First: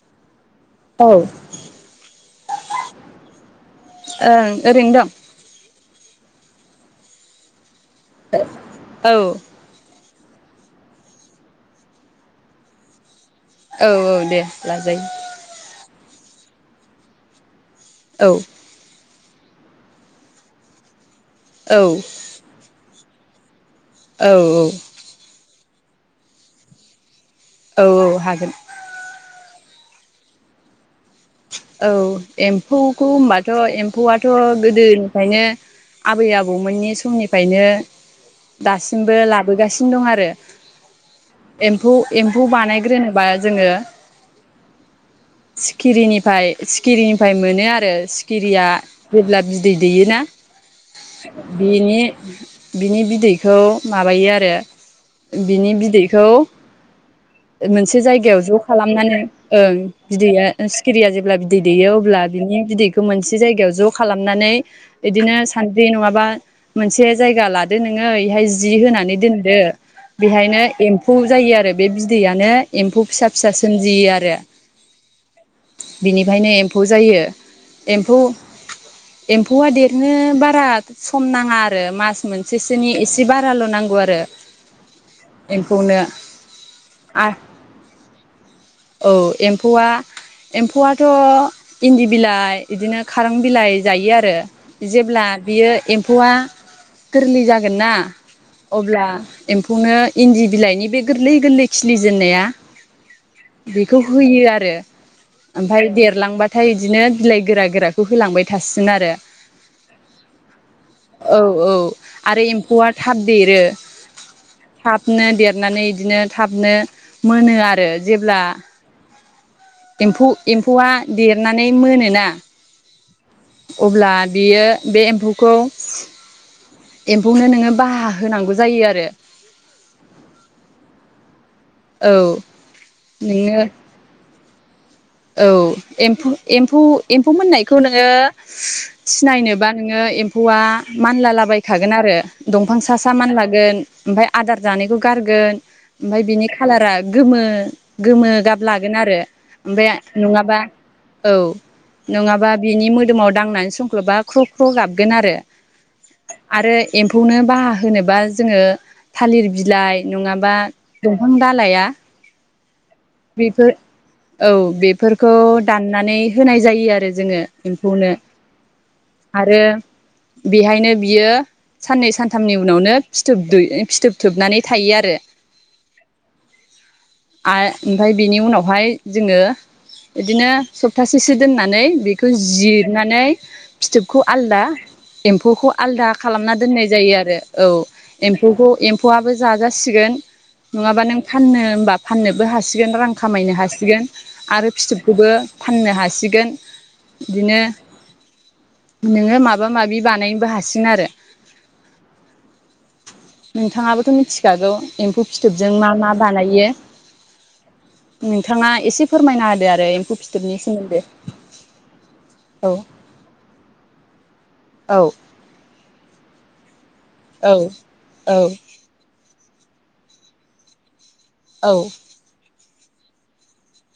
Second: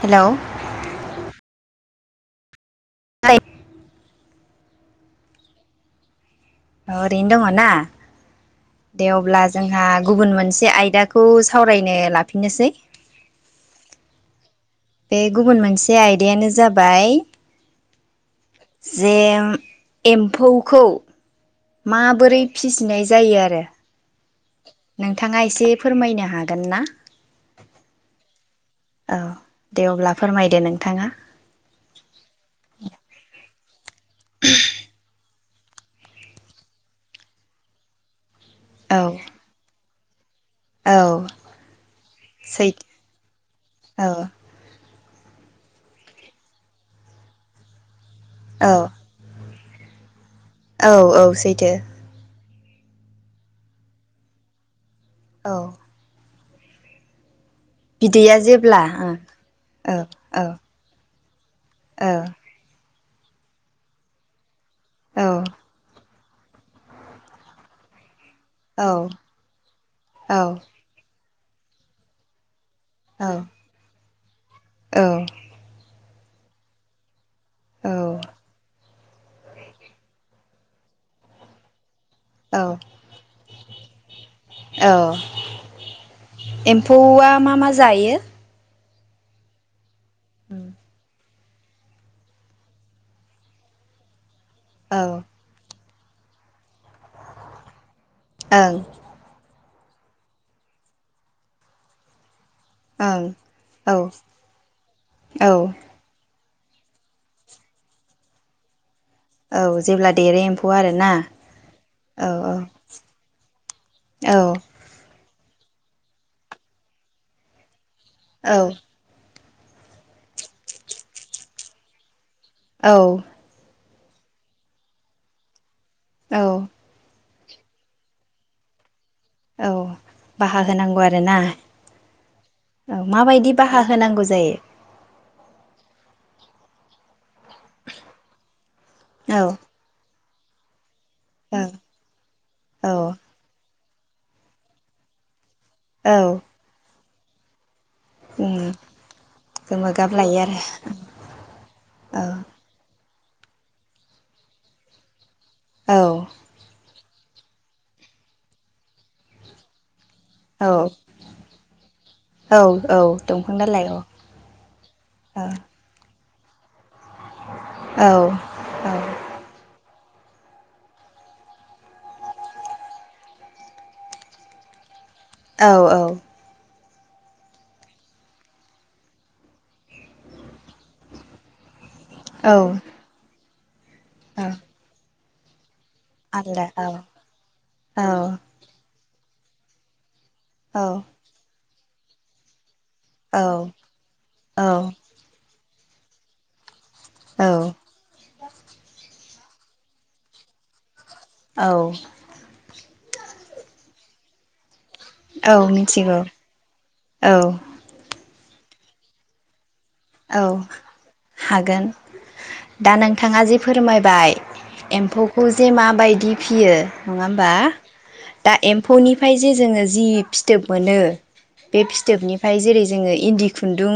Hello औ [inaudible] ओं ओरैनो दं ओरैनो दङ ना दे औ अब्ला जोंहा गुबुन मोनसे से आयदाखौ सावरायनो लाफिननोसै औ औ दे बे लाजायो गुबुन मोनसे आयदा आयदायानो जाबाय औ जे एम्फौखौ औ माबोरै फिसिनाय जायो जायो आरो औ नोंथाङा एसे फोरमायनो हागोन ना औ हागोन औ दे अब्ला फोरमायदो नोंथाङा औ एम्फौखौ होनबाथ' एम्फौआथ' गोदोनिफ्रायनो आबै आबौमोननि समनिफ्रायनो औ दासिमबो लाबोगासिनो फिन दं आरो औ एम्फौ एम्फौ सै बानायग्रोनोबा जोङो औ सिखिरिनि ओमफ्राय सिखिरिनिफ्राय मोनो आरो खिरिया औ जेब्ला बिदै दैयो ना औ औ सैथो बिनि बिनि बिदैखौ माबायो आरो ओ औ बिनि बिदैखौ ओ मोनसे बिदैया जायगायाव ज' जेब्ला ओं खालामनानै ओं औ बिदैया औ सो या जेब्ला बिद बिदै दैयो औ अब्ला बिनि बिदै खौ मोनसे जायगायाव ज' खालामनानै औ बिदिनो सानद्रि नङाबा मोनसे जायगा लादो नोङो इहाय जि होनानै औ दोनदो बेहायनो एम्फौ जायो आरो बे बिदैयानो एम्फौ फिसा फिसा सोमजियो आ [unintelligible] औ बिनिफायनो एम्फौ जायो। औ एम्फौ औ एम्फौआ देरनो बारा सम नाङा आरो मास औ मोनसेसोनि एसे बा राल' नांगौ आरो। औ एम्फौनो एम्फौआ मा मा जायो औ एम्फौआ औ एम्फौआथ' इन्दि बिलाइ इदिनो खारां बिलाइ जायो आरो। जेब्ला ओं बियो एम्फौआ गोरलै जागोन ना अब्ला एम्फौनो इन्दि बिलाइनि बे गोरलै गोरलै खिलिजेननाया ओं औ बिखौ होयो आरो। औ ओमफाय देरला लांबाथाय इदिनो बिलाइ गोरा गोराखौ होलांबाय थासिगोन आरो औ जेब्ला देरो एम्फौ आरोना औ औ औ आरो औ एम्फौआ थाब देरो औ थाबनो देर नानै इदिनो थाबनो मोनो आरो। जेब्ला औ एम्फौ एम्फौआ देरनानै मोनोना औ अब्ला बियो बे एम्फौखौ औ बेखौनो नोङो बाहा होनांगौ जायो आरो औ बाहा होनांगौ आरोना औ औ माबायदि नोङो बाहा होनांगौ बुजायो औ एमफौ एम्फौ एम्फौ मोननायखौ नोङो औ सिनायनोबा नोङो हौवा औ मानलालाबायखागोन आरो दंफां सा सा मानलागोन ओमफाय आदार जानायखौ गारगोन औ ओमफय बिनि खाालारा गोमो गोमो उम गाब लागोन आरो गोमो ओमफाय गाब लायो नङाबा औ नङाबा आरो बिनि मोदोमाव दांनानै संख्लबा ख्र' ख्र' गाबगोन आरो औ आरो एम्फौनो बाहा होनोबा जोङो थालिर बिलाइ नङाबा औ दंफां दालाइया औ औ दंफां बेफोर दालाइ औ औ बेफोरखौ दाननानै होनाय जायो आरो जोङो औ एम्फौनो आरो बेहायनो बियो साननै सानथामनि उनावनो फिथोब दै फिथोब थोबनानै थायो आरो औ औ आ ओमफ्राय बेनि उनावहाय जोङो बिदिनो सप्तासेसो दोननानै बेखौ जिरनानै फिथोबखौ औ आलदा एम्फौखौ आलदा खालामना आलदा दोननाय औ जायो आरो औ एम्फौखौ एम्फौआबो जाजासिगोन औ नङाबा नों फाननो बा फाननोबो हासिग गोन रां खामायनो हासि गोन आरो औ फिथोबखौबो फाननो हासिगोन औ बिदिनो नोङो माबा माबा माबि बानायनोबो हासिगोन आरो औ नोंथाङाबोथ मिथिखागौ एम्फौ औ फिथोबजों मा मा मिथिगौ बानायो औ नोंथाङा एसे फोरमायनो औ हागोन औ दा नोंथाङा जे फोरमायबाय औ एम्फौखौ जे माबाय दि फियो नङा होमबा औ औ दा एम्फौनिफ्राय जि जोङो जि फिथोब मोनो औ बे फिथोबनिफ्राय जेरै जोङो इन्दि खुन्दुं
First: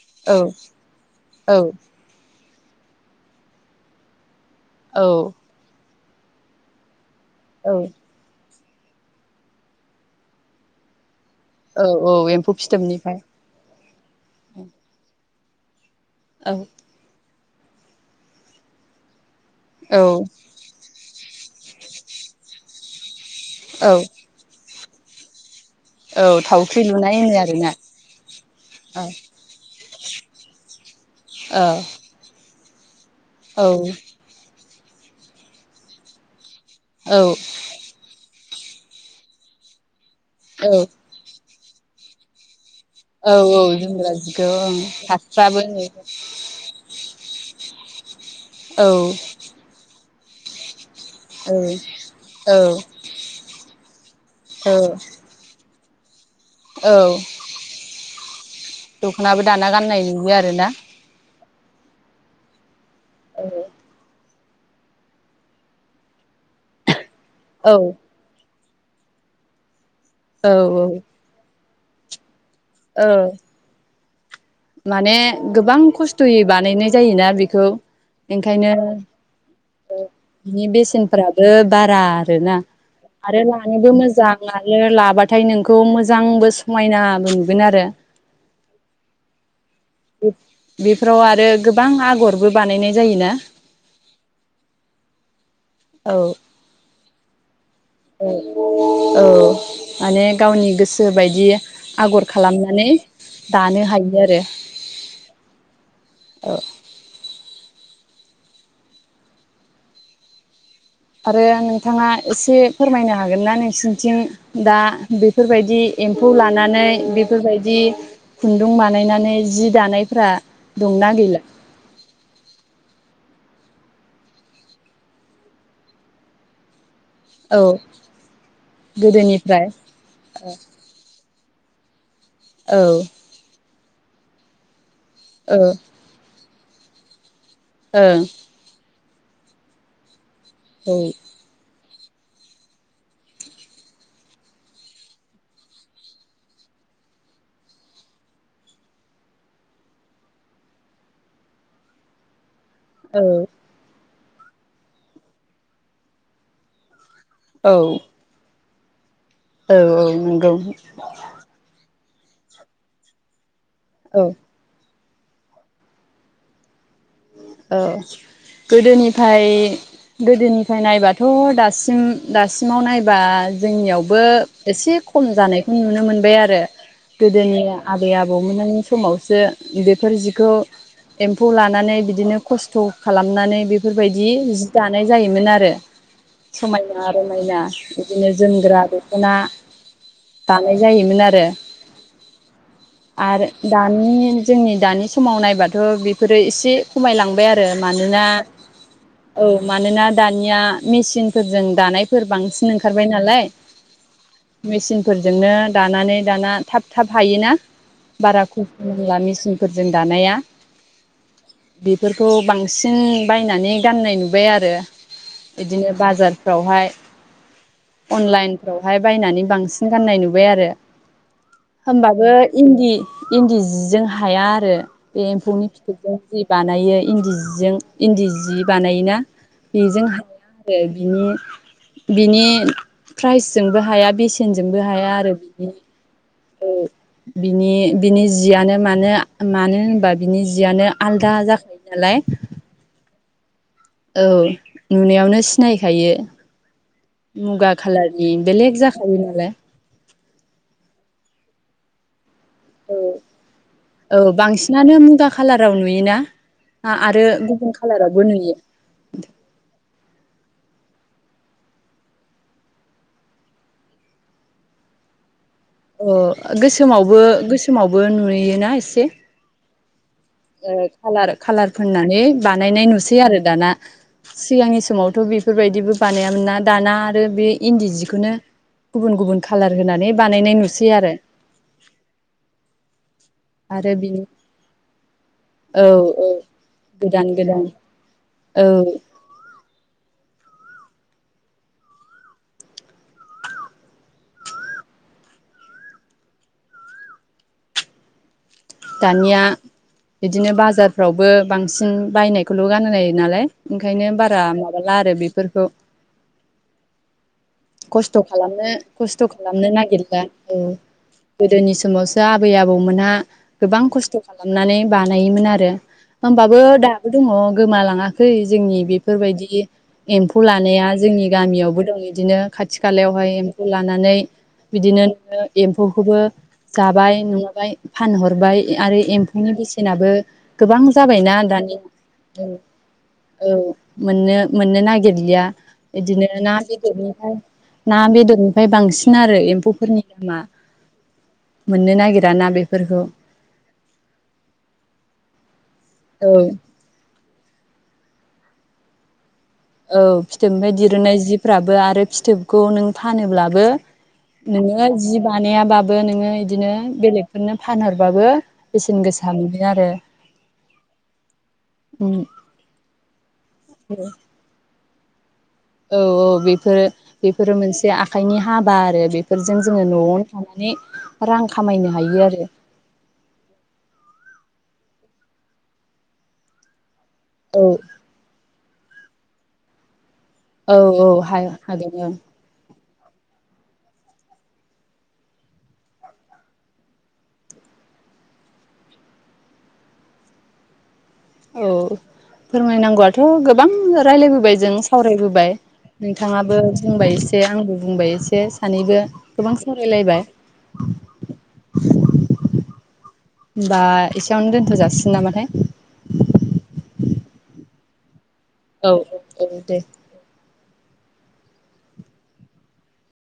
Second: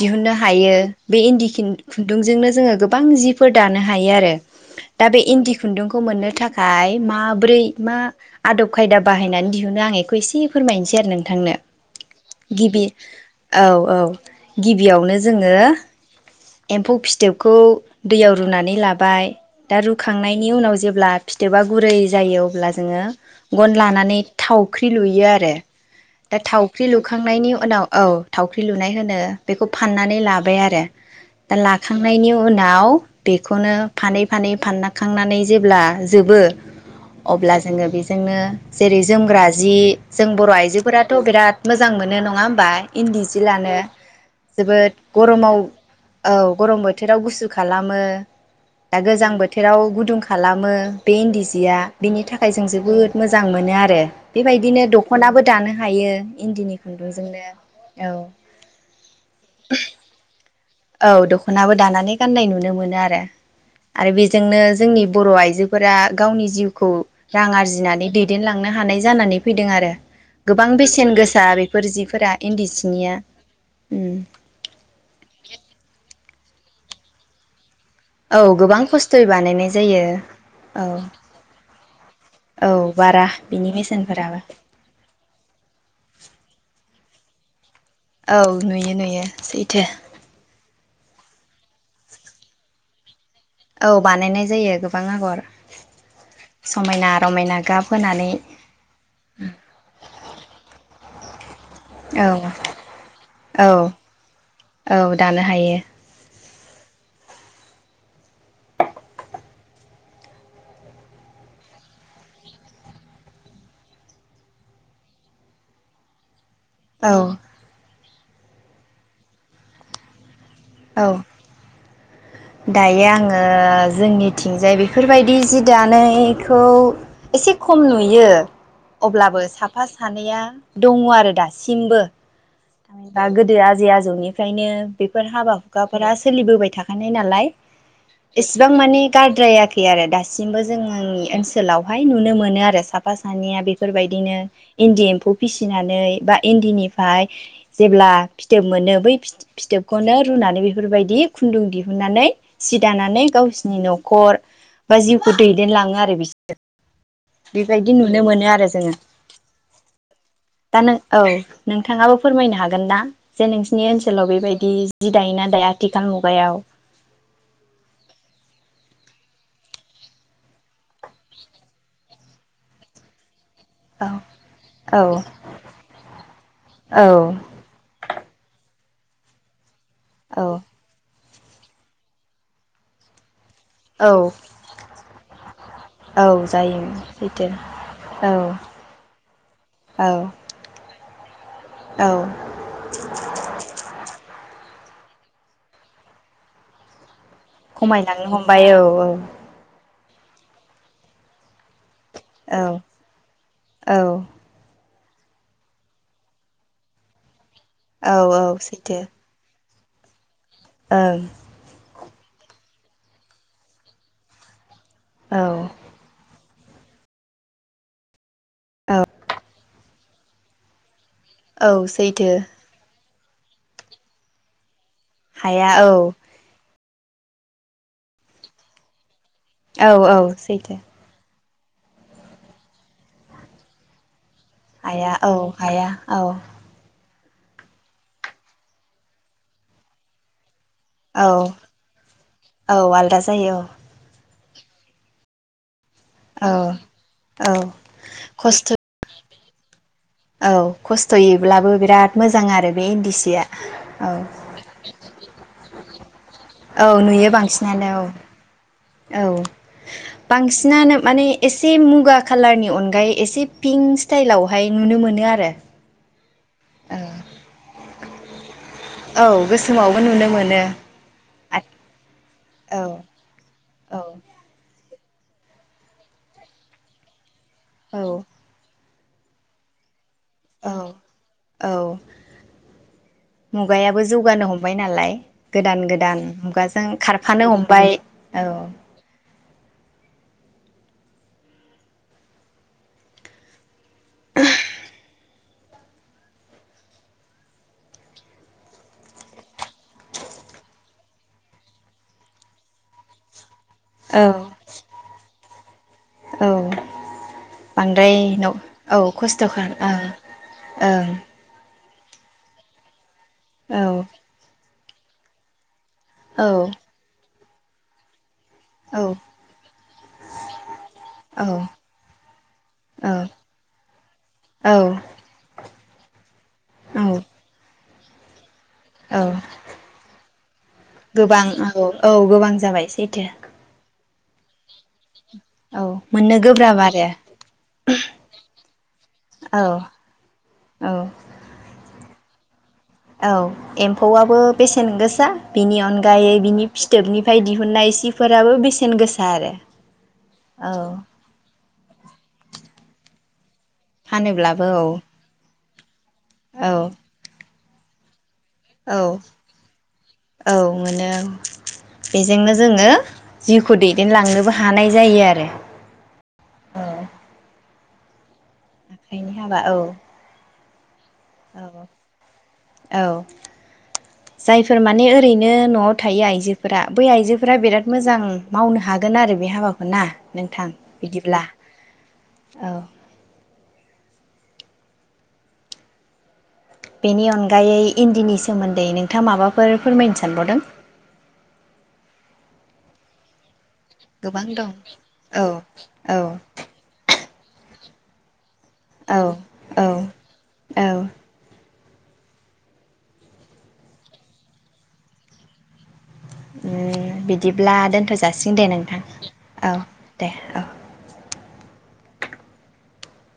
दिहुननो औ हायो बे इन्दि औ खिन खुन्दुंजोंनो जोङो गोबां जिफोर दानो हायो आरो दा बे औ इन्दि खुन्दुंखौ खौ मोननो थाखाय माब्रै औ मा आदब खायदा बाहायनानै दिहुनो आं एखौ एसे फोरमायनोसै आरो नों थांनो औ औ एम्फौ गिबि फिथोबनिफ्राय औ औ जोङो औ एम्फौ फिथोब खौ दैयाव रुनानै लाबाय दा औ रुखांनायनि उनाव जेब्ला फिथोबा गुरै जायो अब्ला जोङो गन औ लानानै थाव थावख्रि लुयो आरो औ दा थावख्रि लुनाय होनो लुखांनायनि आरोना उनाव औ थावख्रि लुनाय औ होनो बेखौ फाननानै लाबाय आरो दा औ लाखांनायनि उनाव औ बेखौनो फानै फानै फानना खांनानै जेब्ला जोबो औ अब्ला जोङो बेजोंनो जेरै जोमग्रा जि जों बर' औ आइजोफोराथ' बिराद मोजां मोनो नङा होमबा इन्दि औ जि औ लानो जोमग्रा जिखौ ओं जोबोद गरमाव फास्राबो औ गरम बोथोराव गुसु खालामो औ दा गोजां बोथोराव गुदुं खालामो बे इन्दि औ जिया बेनि थाखाय औ जों जोबोद मोजां मोनो आरो औ बेबायदिनो दख'नाबो दानो हायो इन्दिनि औ खुन्दुंजोंनो औ दख'नाबो दाना गाननाय नुयो आरोना औ दख'नाबो दानानै गाननाय नुनो मोनो आरो आरो जोंनो जोंनि बर' आइजोफोरा गावनि जिउखौ रां औ आरजिनानै दैदेनलां थांनो हानाय जानानै फैदों आरो औ गोबां बेसेन गोसा बेफोर बेफोर जिफोरा इन्दि औ सिनिया उम माने गोबां खस्थ' थयै बानायनाय जायोना बेखौ औ ओंखायनो गोबां खस्थ'यै बानायनाय जायो बिनि औ बेसेनफ्राबो बारा आरोना औ बारा आरो बिनि लानोबो मोजां बेसेनफोराबो आरो लाबाथाय नोंखौ मोजांबो समायना नुगोन आरो औ नुयो नुयो सैथो बेफोराव आरो गोबां आगरबो बानायनाय जायोना औ बानायनाय जायो गोबां आगर समायना रमायना गाब होनानै औ औ माने गावनि गोसो सोबायदि औ आगर खालामनानै औ दानो हायो आरो औ दानो हायो औ आरो नोंथाङा एसे फोरमायनो हागोन ना नोंसिनिथिं दा बेफोरबायदि एम्फौ लानानै औ नानै बेफोरबायदि खुन्दुं बानायनानै जि दानायफ्रा औ दंना गैला दायो आङो जोंनिथिंजाय बेफोरबायदि जि दानोयखौ एसे औ खम नुयो अब्लाबो गोदोनिफ्राय साफा सानैया दङ आरो दा सिमबो औ ओ [unintelligible] जै आजौनिफ्रायनो बेफोर हाबा ओं हुखाफोरा सोलिबोबाय थाखानाय नालाय औ एसेबां मानि गारद्रायाखै आरो दास सिमबो जोंओंनि ओनसोलाव हाय नुनो मोनो आरो साफा सानैया बेफोरबायदिनो इन्दि एम्फौ फिसिनानै बा इन्दिनिफाय जेब्ला फिथोब मोनो बै फिथो फिथोबखौनो रुनानै बेफोरबायदि खुन्दुं दिहुननानै सि औ दानानै गावसिनि न' खर बा जिउखौ दैदेनलाङो आरो बिसोर। औ बिबायदि नुनो मोनो आरो जो जोङो। औ औ नोंगौ। थाङाबो फोरमायनो हागोन ना जे नोंस सिनि ओनसोलाव बेबायदि जि दायो ना दाया आथिखाल मुगायाव। औ गोदोनिफाय गोदोनिफाय नायबाथ' दासिम दासिमाव नायबा औ जोंनियावबो एसे औ खम जानायखौ नुनो मोनबाय आरो औ गोदोनि आबै आबौमोनानि समावसो बेफोर जिखौ औ एम्फौ लानानै बिदिनो खस्थ' खालामनानै बेफोरबायदि औ जि दानाय जायोमोन आरो औ जायो समायना सैथो रमायना इदिनो औ जोमग्रा दख'ना औ दानाय जायोमोन आ औ [unintelligible] आरो दानि जोंनि दानि समाव नायबाथ' बिफोरो एसे खमायलां बाय आरो मानोना खमायलांनो हमबाय औ औ ओ मानोना दानिया मिचीनफोरजों दानाय फोर बांसिन औ ओंखारबाय नालाय औ मिचिन फोरजोंनो दानानै दाना थाब थाब हायोना औ बारा औ खुुब सैथो लाला मिस [unintelligible] फोरजों दानाया ओं बेफोरखौ बांसिन बायनानै गाननाय नुबाय आरो औ बिदिनो बाजार फोरावहाय अनलाइन बेवहाय बायनानै बांसिन गाननाय नुबाय आरो औ होमबाबो सैथो इन्दि इन्दि जिजों हाया आरो बे एम्फौनि हाया औ फिथोबजों जि बानायो इन्दि जिजों इन्दि जि बानायोना औ बेजों औ हाया सैथो आरो बिनि बिनि फ्राइसजोंबो हाया बेसे नजोंबो हाया आरो बिनि ब [inaudible] बिनि बिनि जियानो मानो मानो होनबा बिनि जि यानो औ आलदा जाखायो नालाय औ आलदा जायो औ नुनायावनो सिनाय खायो औ औ मुगा खालारनि खस्थ' बेलेग जाखायो [unintelligible] औ खस्थ'यैब्लाबो बिराद मो औ औ बांसिनानो मुगा खालाराव नुयोना ना औ आरो नुयो गुबुन बांसिनानो खालारावबो नुयो औ बांसिना नानो माने एसे मुगा कलारनि अनगायै एसे पिंक स्टाइलावहाय नुनो मोनो आरो अ गोसोमावबो गोसोमाव बो नुयोना एसे औ गो सोमाव ओ खालार खालार फोननानै औ बानायनाय नुसै आरो दाना सिगां नि समावथ' बेफोरबायदिबो बानायामोन ना दाना आरो बे इन्दि औ जिखौनो गुबुन गुबुन खालार होनानै बानायनाय नुसै आरो औ आरो मुगायाबो बिनि जौगानो हमबाय नालाय गोदान औ गोदान औ मुगाजों गोदान खारफानो गोदान हमबाय औ [inaudible] दानिया बिदिनो बाजारफ्रावबो बांसिन बायनायखौल' गान नाय नालाय ओंखायनो औ बारा माबाला आरो बेफोरखौ औ बांद्राय खस्थ' न' खालामनो औ खस्थ' खालामनो खालाम नागिरला औ गोदो नि समावसो आबै आबौमोनहा गोबां ओं खस्थ' खालामनानै बानायोमोन आरो होमबाबो ओं दाबो दङ गोमालाङा खै जोंनि औ बेफोरबायदि एम्फौ लानाया जोंनि औ गामियावबो दं बिदिनो खाथि औ खालायावहाय एम्फौ लानानै बिदिनो नो एम्फौखौबो औ जाबाय नङाबाय फानहरबाय आरो औ एम्फौनि बेसेनाबो गोबां जाबायना गोबां औ दानिया औ गोबां जाबाय सैथो औ मोननो मोननो नागिरै या औ इदिनो मोननो ना गोब्राब आरो बेदरनिफ्राय ना बेदरनिफ्राय बांसिन आरो औ एम्फौफोरनि दामा औ मोननो नाङा नागिरा ना बे औ एम्फौआबो बेसेन गोसा बिनि औ अनगायै बिनि फिथोबनिफ्राय दिहुननाय सि फोराबो बेसेन गोसा आरो औ फिथोबनिफ्राय औ दिरुननाय जिफ्राबो आरो फिथोबखौ नों फानोब्लाबो फानोब्लाबो नोङो औ जि बानायाबा बो नोङो औ बिदिनो बेलेगफोरनो फानहरबाबो औ बेसेन गोसा मोनो आरो औ मोनो औ उम बेजोंनो जोङो जिउखौ दैदेनलांनोबो हानाय जायो आरो औ औ औ बेफोरो बेफोरो मोनसे जे आखाइनि हाबा आरो आखाइनि बेफोरजों हाबा औ जोङो नआवनो थानाय नि रां औ खामायनो हायो आरो औ जायफोर माने ओरैनो नआव थायो आइजोफोरा बै आइजोफोरा औ बिराद मोजां मावनो हाग गोन आरो बे हाबाखौ ना नोंथां औ औ हा बिदिब्ला हागोन औ बेनि अनगायै इन्दिनि सोमोन्दै नोंथाङा माबाफोर फोरमायनो सानबावदों औ फोरमायनांगौआथ गोबां गोबां राय्लायबोबाय जों औ सावरायबोबाय औ नोंथाङाबो बुंबाय एसे एसे आंबो बुंबाय एसे सानैबो औ गोबां औ सावरायलायबाय होमबा एसेयावनो दोनथ जाासिगोन नामाथाय उम बिदिब्ला दोनथ'सै जासिगोन दे नोंथां औ दे औ